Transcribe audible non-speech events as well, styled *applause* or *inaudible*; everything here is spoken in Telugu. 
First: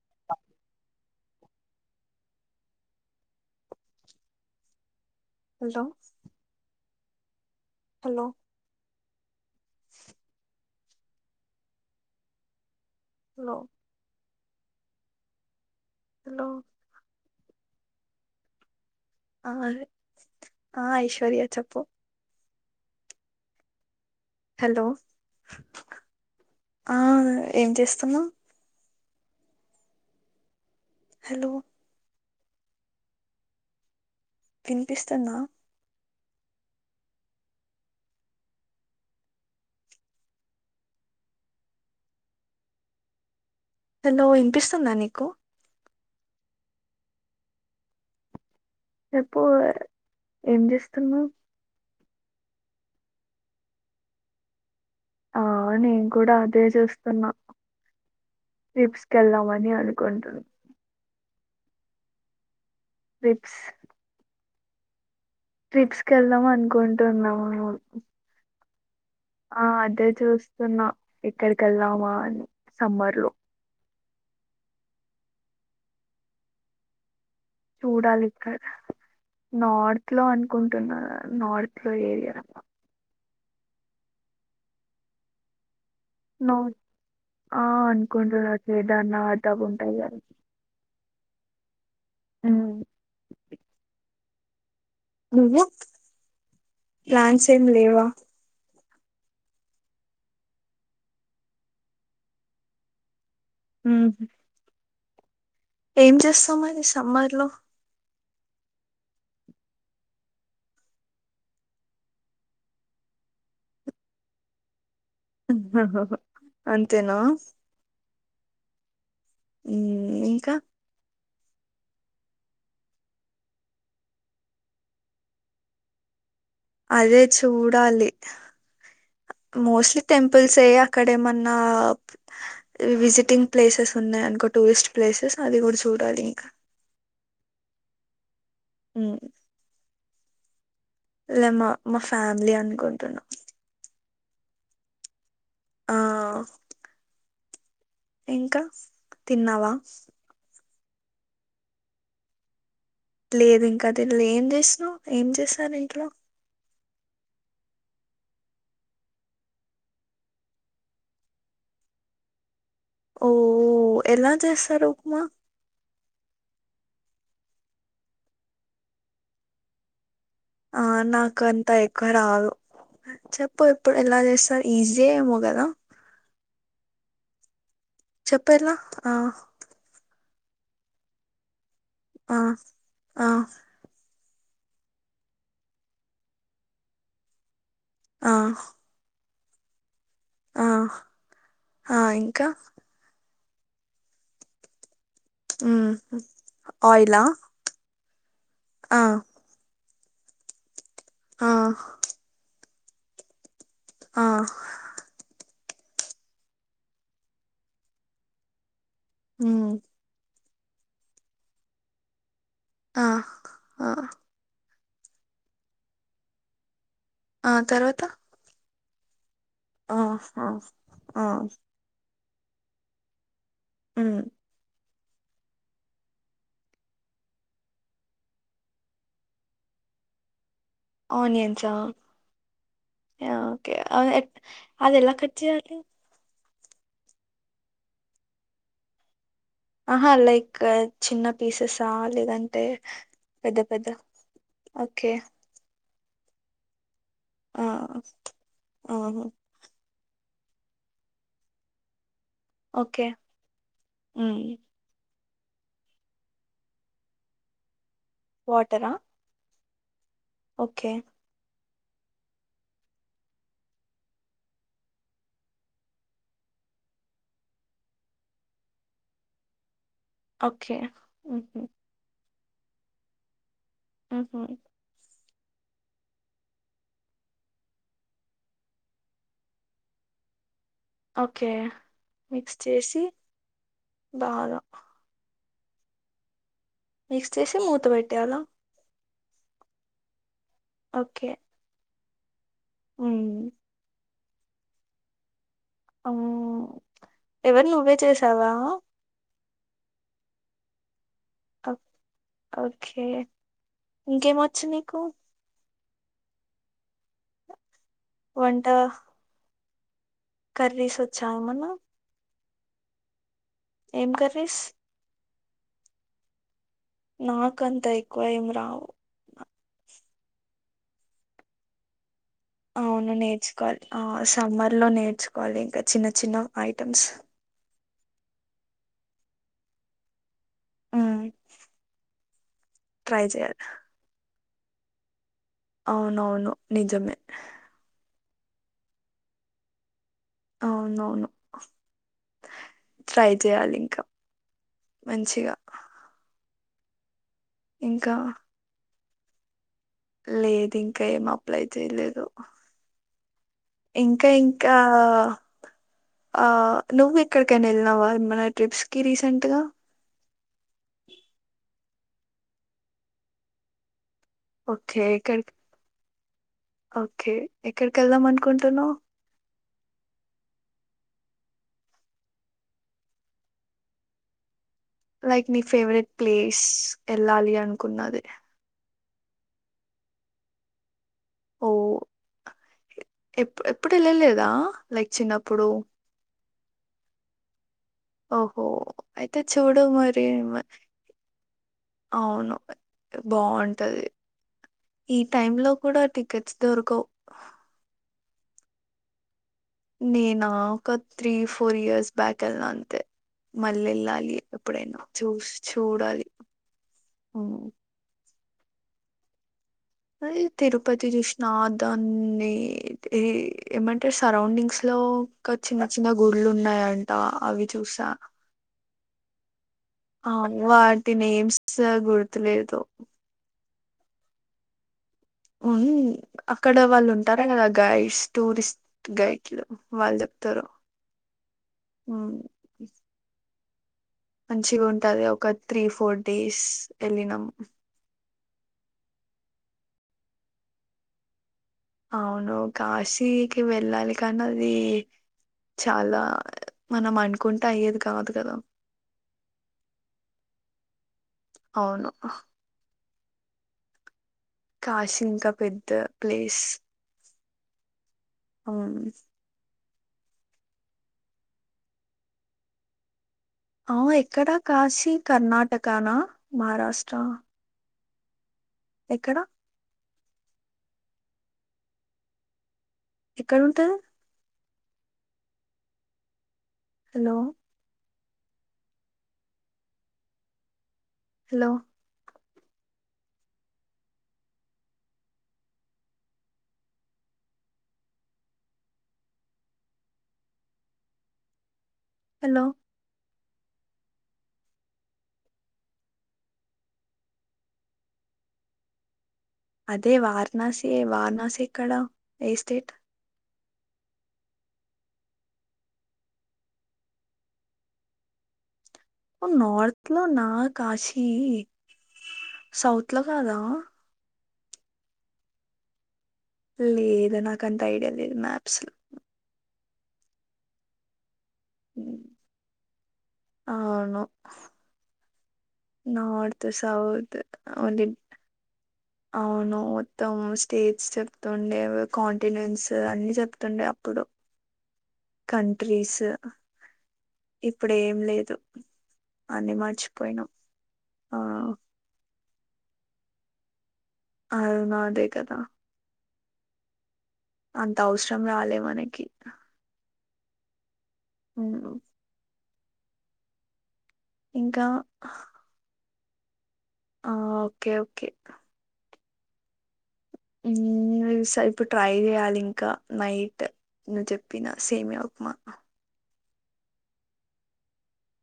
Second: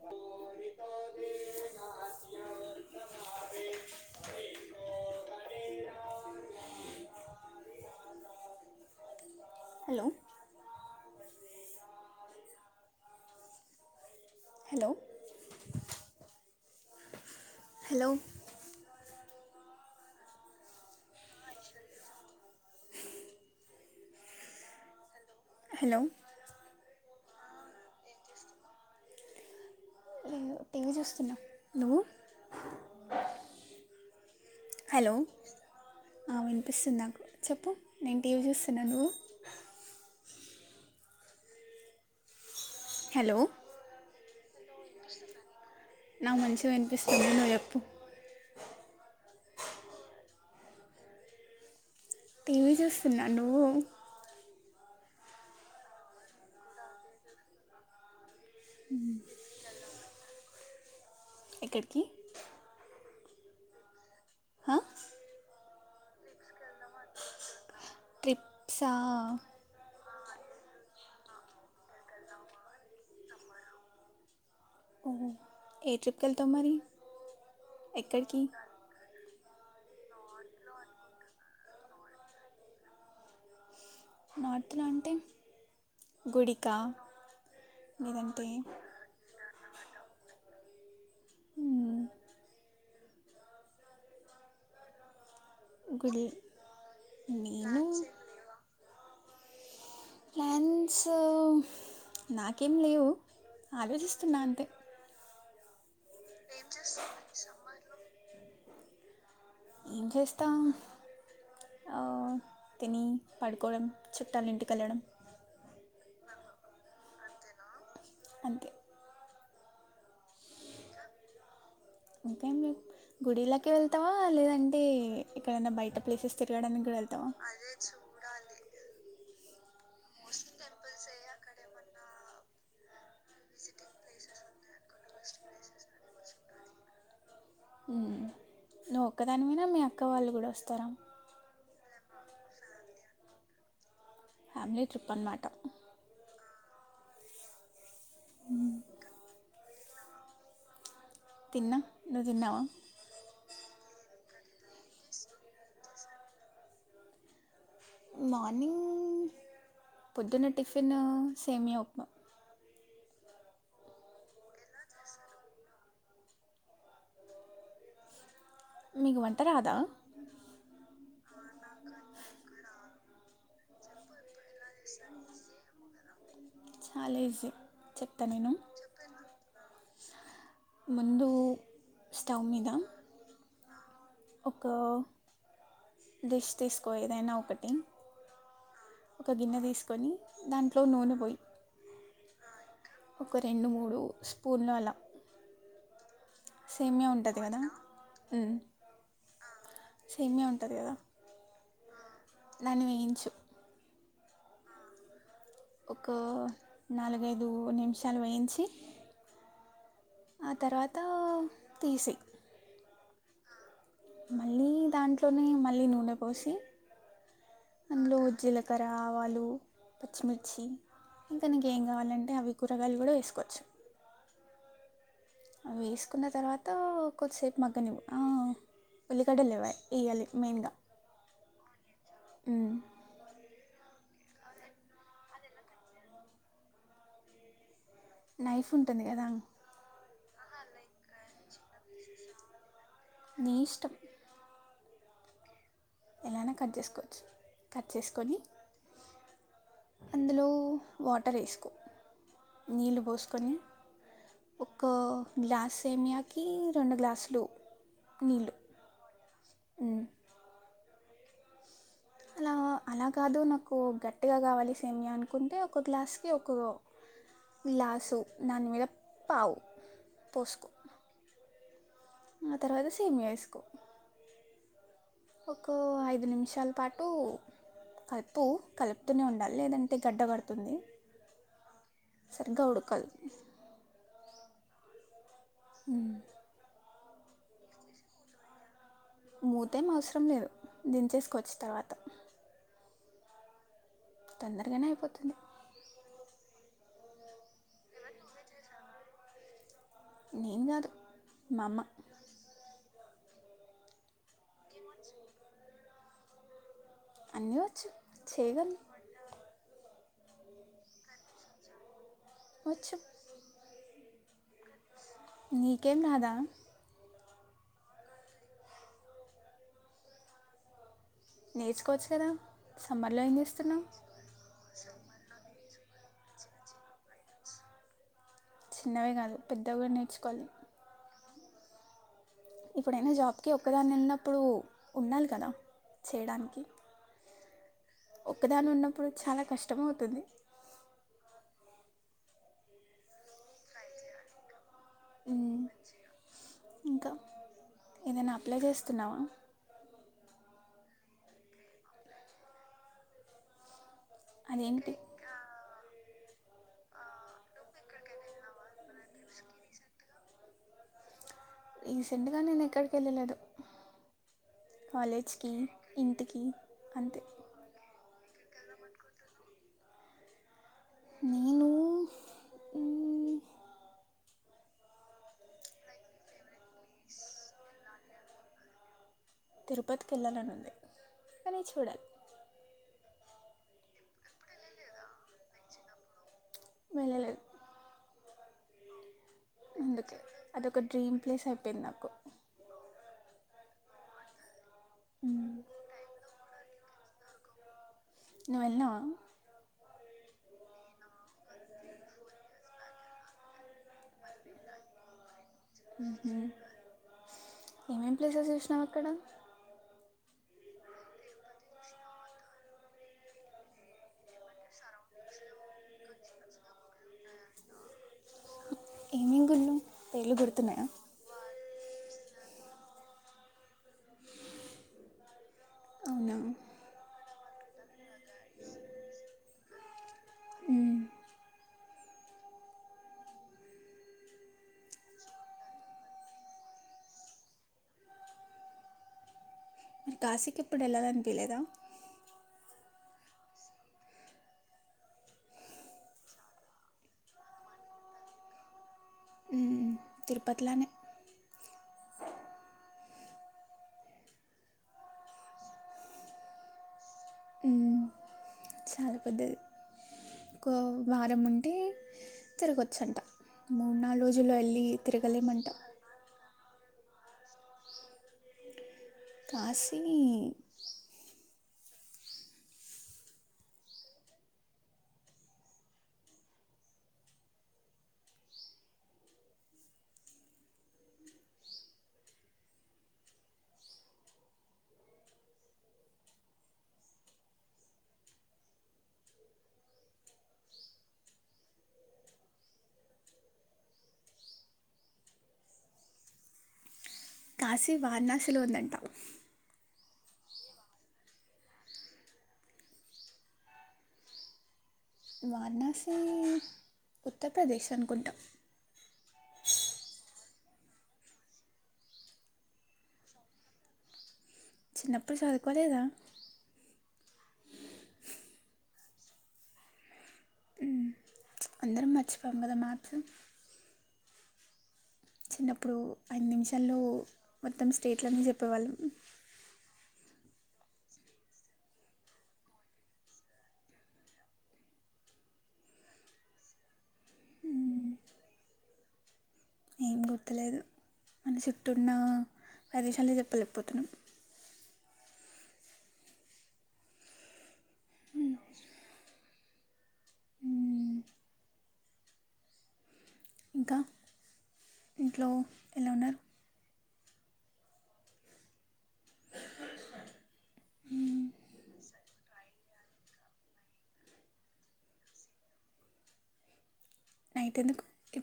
*unintelligible* వెళ్తావా hello hello hello hello hello hello ఆ ఆ ఐశ్వర్య చెప్పు హలో హలో ఆ ఏం చేస్తున్నావు ఎం చేస్తున్నావు హలో నువ్వు వినిపిస్తున్న వినిపిస్తుంద నాకు చెప్పు నేను టీవీ చూస్తున్నా నువ్వు హలో హలో వినిపిస్తుందా నీకు నాకు మంచిగా వినిపిస్తుంది నువ్ చెప్పు చెప్పు ఏం చేస్తునావ్ టీవీ చూస్తున్నా నువ్వు ఆ నేను కూడా అదే చేస్తున్నా *unintelligible* వెళ్ళామని అనుకుంటు ఎక్కడికి ట్రిప్స్ ఆ ట్రిప్స్ కి వెళ్దాం అనుకుంటున్నాము త్రి ఆ అదే చూస్తున్నా ఎక్కడికి వెళ్ళామా అని సమ్మర్ లో ఓహ ఏ ట్రిప్ వెళ్తాం మరి చూడలీ ఎక్కడికి ఇక నార్త్ లో అనుకుంటున్నా నార్త్ లో ఏరియ నార్త్ లో అంటే గుడికా ఆ అనుకుంటు లేదంటే న ఏదనా అద్ద ఉంటాయి కా హు ఉ నువ్వు గుడి ప్లాన్స్ ఏం లేవ నేను ప్లాన్స్ నాకేం లేవు ఆలోచిస్తున్నా అంతే ఎం చేస్తావ్ మరి సమ్మర్ లో ఏం చేస్తాం తిని పడుకోవడం చుట్టాలు ఇంటికి వెళ్ళడం అంతేన అంతే ఉ ఇంక ఇంకే గుడిలాకి వెళ్తావా లేదంటే ఎక్కడనా బయట ప్లేసెస్ తిరగడానికి కూడా అదే వెళ్తావా చూడాలి మోస్ట్లీ టెంపుల్స్ ఏ అక్కడేమన్న ఉన్న విజిటింగ్ ప్లేసెస్ ఉన్నాయ అనుకో టూరిస్ట్ ప్లేసెస్ అది కూడా చూడాలి ఇంకా నువ్వు మ్మ్ ఒక్కదాని వేన మీ అక్క వాళ్ళు కూడ వస్తారా లే మా మా ఫ్యామిలీ అనుకుంటున్నా ఫ్యామిలీ ట్రిప్ అనమాట ఆ ఇంక మ్మ్. తిన్నావా తిన్నా నువ్వు తిన్నవ లేదు ఇంకా దీనిలో ఏం చేసిన ఏం చేసారు ఇంట్లో మార్నింగ్ పొద్దున్న టిఫిన్ సేమియ ఉప్మా ఓ ఎలా చేస్తారు ఉప్మా మీకు వంట రాదా ఆ నాకు అంత ఎక్కువ రాదు చెప్పు ఇప్పుడు ఎలా చేస్తార ఈజీ‌ ఏమో గదా చాలా ఈజీ చెప్తా నేను చెప్పెలా ఆ ముందు ఆ స్టవ్ మీద ఆ ఒక డిష్ తీసుకో ఏదైనా ఒకటి ఆ ఒక గిన్నె తీసుకొని ఆ దాంట్లో నూనె పోయి ఆ ఇంకా ఒక రెండు మూడు స్పూన్లు అలా సేమియా ఆయిలా ఉంటుంది కదా ఆ సేమ్యా ఉంటది కదా ఆ దాన్ని వేయించు ఆ ఒక నాలుగైదు నిమిషాలు వేయించి ఊ ఆ తర్వాత తీసై ఆ మళ్ళీ దాంట్లోనే మళ్ళీ నూనె పోసి ఆ తర్వాత అందులో‌ జీల కరా ఆవాలు ఆ ఆ పచ్చిమిర్చి ఆ ఇంకా నీకెం కావాలం అంటే అవి కూరగాయలు కూడా వేసుకోవచ్చు ఊ అవి వేసుకున్న తర్వాత కొద్దిసేపు మగ్గనివ్వు ఆ ఉల్లిగడ్డ లేవ ఇయ్యాలి మెయిన్గా ఓనియన్స్ ఆ యా ఓకే అ ఎ అది ఎలా కట్ చేయాలి నైఫ్ ఉంటుంది కదా ఆహా లైక్ చిన్న పీసెసా లేదంటే నీ పెద్ద పెద్ద ఇష్టం ఓకే ఎలా ఐనా కట్ చేసుకో ఆ అవును అందులో వాటర్ వేసుకో నీళ్ళు ఓకే పోసుకొని మ్మ్ ఒక్క గ్లాస్ సేమియాకి రెండు గ్లాసులు నీళ్ళు వాటరా ఓకే అలా అలా కాదు నాకు గట్టిగా కావాలి సేమియ అనుకుంటే ఒక గ్లాస్కి ఒక గ్లాసు దాని మీద పావు పోసుకో ఓకే ఊహూ ఆ తర్వాత సేమియా వేసుకో ఊహూ ఒకో ఐదు నిమిషాలు పాటు కలుపు కలుపుతూనే ఉండాలి లేదంటే గడ్డ గడుతు ఓకే. మిక్స్ సరిగ్గా చేసి ఉడకాలి బాగా ఊ మిక్స్ చేసి మూత పెెట్టాల మూతే ఏం అవసరం లేదు దించేసుకవచ్చి తర్వాత అ తొందరగానే అయిపోతుంది అ ఎవరి నువ్వే చేసావా నేను కాదు ఓ మామ్మ ఓకే ఇంకేమ వచ్చు నీకు అన్ని వచ్చు వంట చేయగలను కర్రీస్ వచ్చా ఏమన్నా వచ్చు ఏం కరిస్ నీకేం రాదా నాకంతా ఎక్కువ ఏం రావు నేర్చుకోవచ్చుారా అవును నేర్చుకోవాలి ఆ సమ్మర్ లో నేర్చుకోవాలి ఇంకా చిన్న చిన్న ఐటమ్స్ చిన్నవే కాదు పెద్దవి కూడా నేర్చుకోవాలి ఆ ఇప్పుడైనా జాబ్కి ఒక్కదాని నిన్నప్పుడు ఉండాలి కదా అవునవును చేయడానికి నిజమే ఒక్కదాని ఉన్నప్పుడు చాలా కష్టమ అవుతుంది అవునవును ట్రై చెయాలి ఇంకా మంచిగా ఇంకా ఇంకా ఏదైనా అప్లై చేస్తున్నావా లేదు ఇంకా ఏం అప్లై చేయలేదు ఇంకా ఇంకా అదేంటి ఆ నువ్వు ఇక్కడికనా వెళ్ళినవా మన ట్రిప్స్ కి రీసెంట్గా రీసెంట్గా నేను ఎక్కడికి వెళ్ళలేదు ఓకే కాలేజ్కి ఎక్కడికి ఇంటికి అంతే ఓకే ఎక్కడికి వెళ్దాం అనుకుంటును నేను లైక్ నీ ఫేవరెట్ ప్లేస్ వెళ్ళాలి అనుకున్నది తిరుపతికి వెళ్లాలని ఉంది అని ఓ చూడాలి ఎప్పు ఎప్పుడు వెళ్ళలేదా లైక్ చిన్నప్పుడు వెళ్ళలేదు ఓహో అయితే చూడు అందుకే మరి అదొక డ్రీమ్ ప్లేస్ అయిపోయింది నాకు అవును బాగుంటది ఈ టైమ్ లో నువ్వు కూడా టికెట్స్ దొరకవు నువ్వెన్నావా నేనా ఒక త్రీ ఫోర్ ఇయర్స్ బ్యాక్ వెళ్లా అంతే మళ్ళీ వెళ్ళాలి ఎప్పుడైనా చూసి చూడాలి పలేసో చూసినాం అక్కడ అ తిరుపతి చూసిన దాన్ని ఏమంటారు సరౌండింగ్స్ లో ఒక చిన్న చిన్న గుళ్లు ఉన్నాయంట అవి చూసా ఏమేమి గుళ్ళు ఆ పేర్లు గుర్తున్నాయా వాటి నేమ్స్ స గుర్తులేదు ఉ అవునా అక్కడ వాళ్ళు ఉంటారా కదా గైడ్స్ టూరిస్ట్ గైడ్లు వాళ్ళు చె త్తరు మ్మ్. మ్మ్ మంచిగా ఉంటది ఒక త్రీ ఫోర్ డేస్ వెళ్ళినాము మరి కాశీకి ఎప్పుడు వెళ్లాలనిపియ్యలేదా అవును కాశీకి వెళ్ళాలి కానీ అది చాలా మనం అనుకుంటే అయ్యేది కాదు కదా మ్మ్. తిరుపతిలానే అవును కాశి ఇంకా పెద్ద ప్లేస్ ఆ చాలా పెద్దది ఒక వారం ఉంటే తిరుగువచ్చంట అవు ఎక్కడా కాశీ కర్ణాటకానా మహారాష్ట్ర ఎక్కడ కాశీ ఎక్కడ ఉంటంది హలో హలో హలో కాశీ వారణాసిలో ఉందంటాం అదే వారణాసి వారణాసి ఎక్కడ ఏ స్టేట్ వారణాసి ఉత్తరప్రదేశ్ అనుకుంటాం నార్త్ లో నా కాశీ సౌత్ లో కాదా చిన్నప్పుడు చదువుకోలేదా లేదు నాకు అంత ఐడియా లేదు మ్యాప్స్ అందరం మర్చిపోము కదా మ్యాప్స్ ఆ అవును చిన్నప్పుడు ఐదు నార్త్ నిమిషాల్లో సౌత్ మొత్తం ఆల్ ఇన్ స్టేట్లన్నీ చెప్పేవాళ్ళం అవును మత్తము స్టేట్స్ చెప్తుండే కాంటినెంస్ అన్ని చెప్తుండే అప్పుడు కంట్రీస్ ఇప్పుడు ఏం లేదు అన్ని ఏం మర్చిపోయినాం గుర్తులేదు ఆ మన చుట్టు ఉన్న ప్రదేశాలే చెప్పలేకపోతున్నాం అవునా అదే కదా అంత అవసరం రాలే మనకి ఉమ్మ్ అవునా ఇంకా ఇంకా ఇంట్లో ఎలా ఉన్నారు ఆ ఓకే ఓకే మ్మ్ చూస్తా ఇప్పుడు ట్రై చేయాలి ఇంకా నైట్ నువ్వు చెప్పిన సేమ్యా ఉప్మా నైట్ ఎందుకు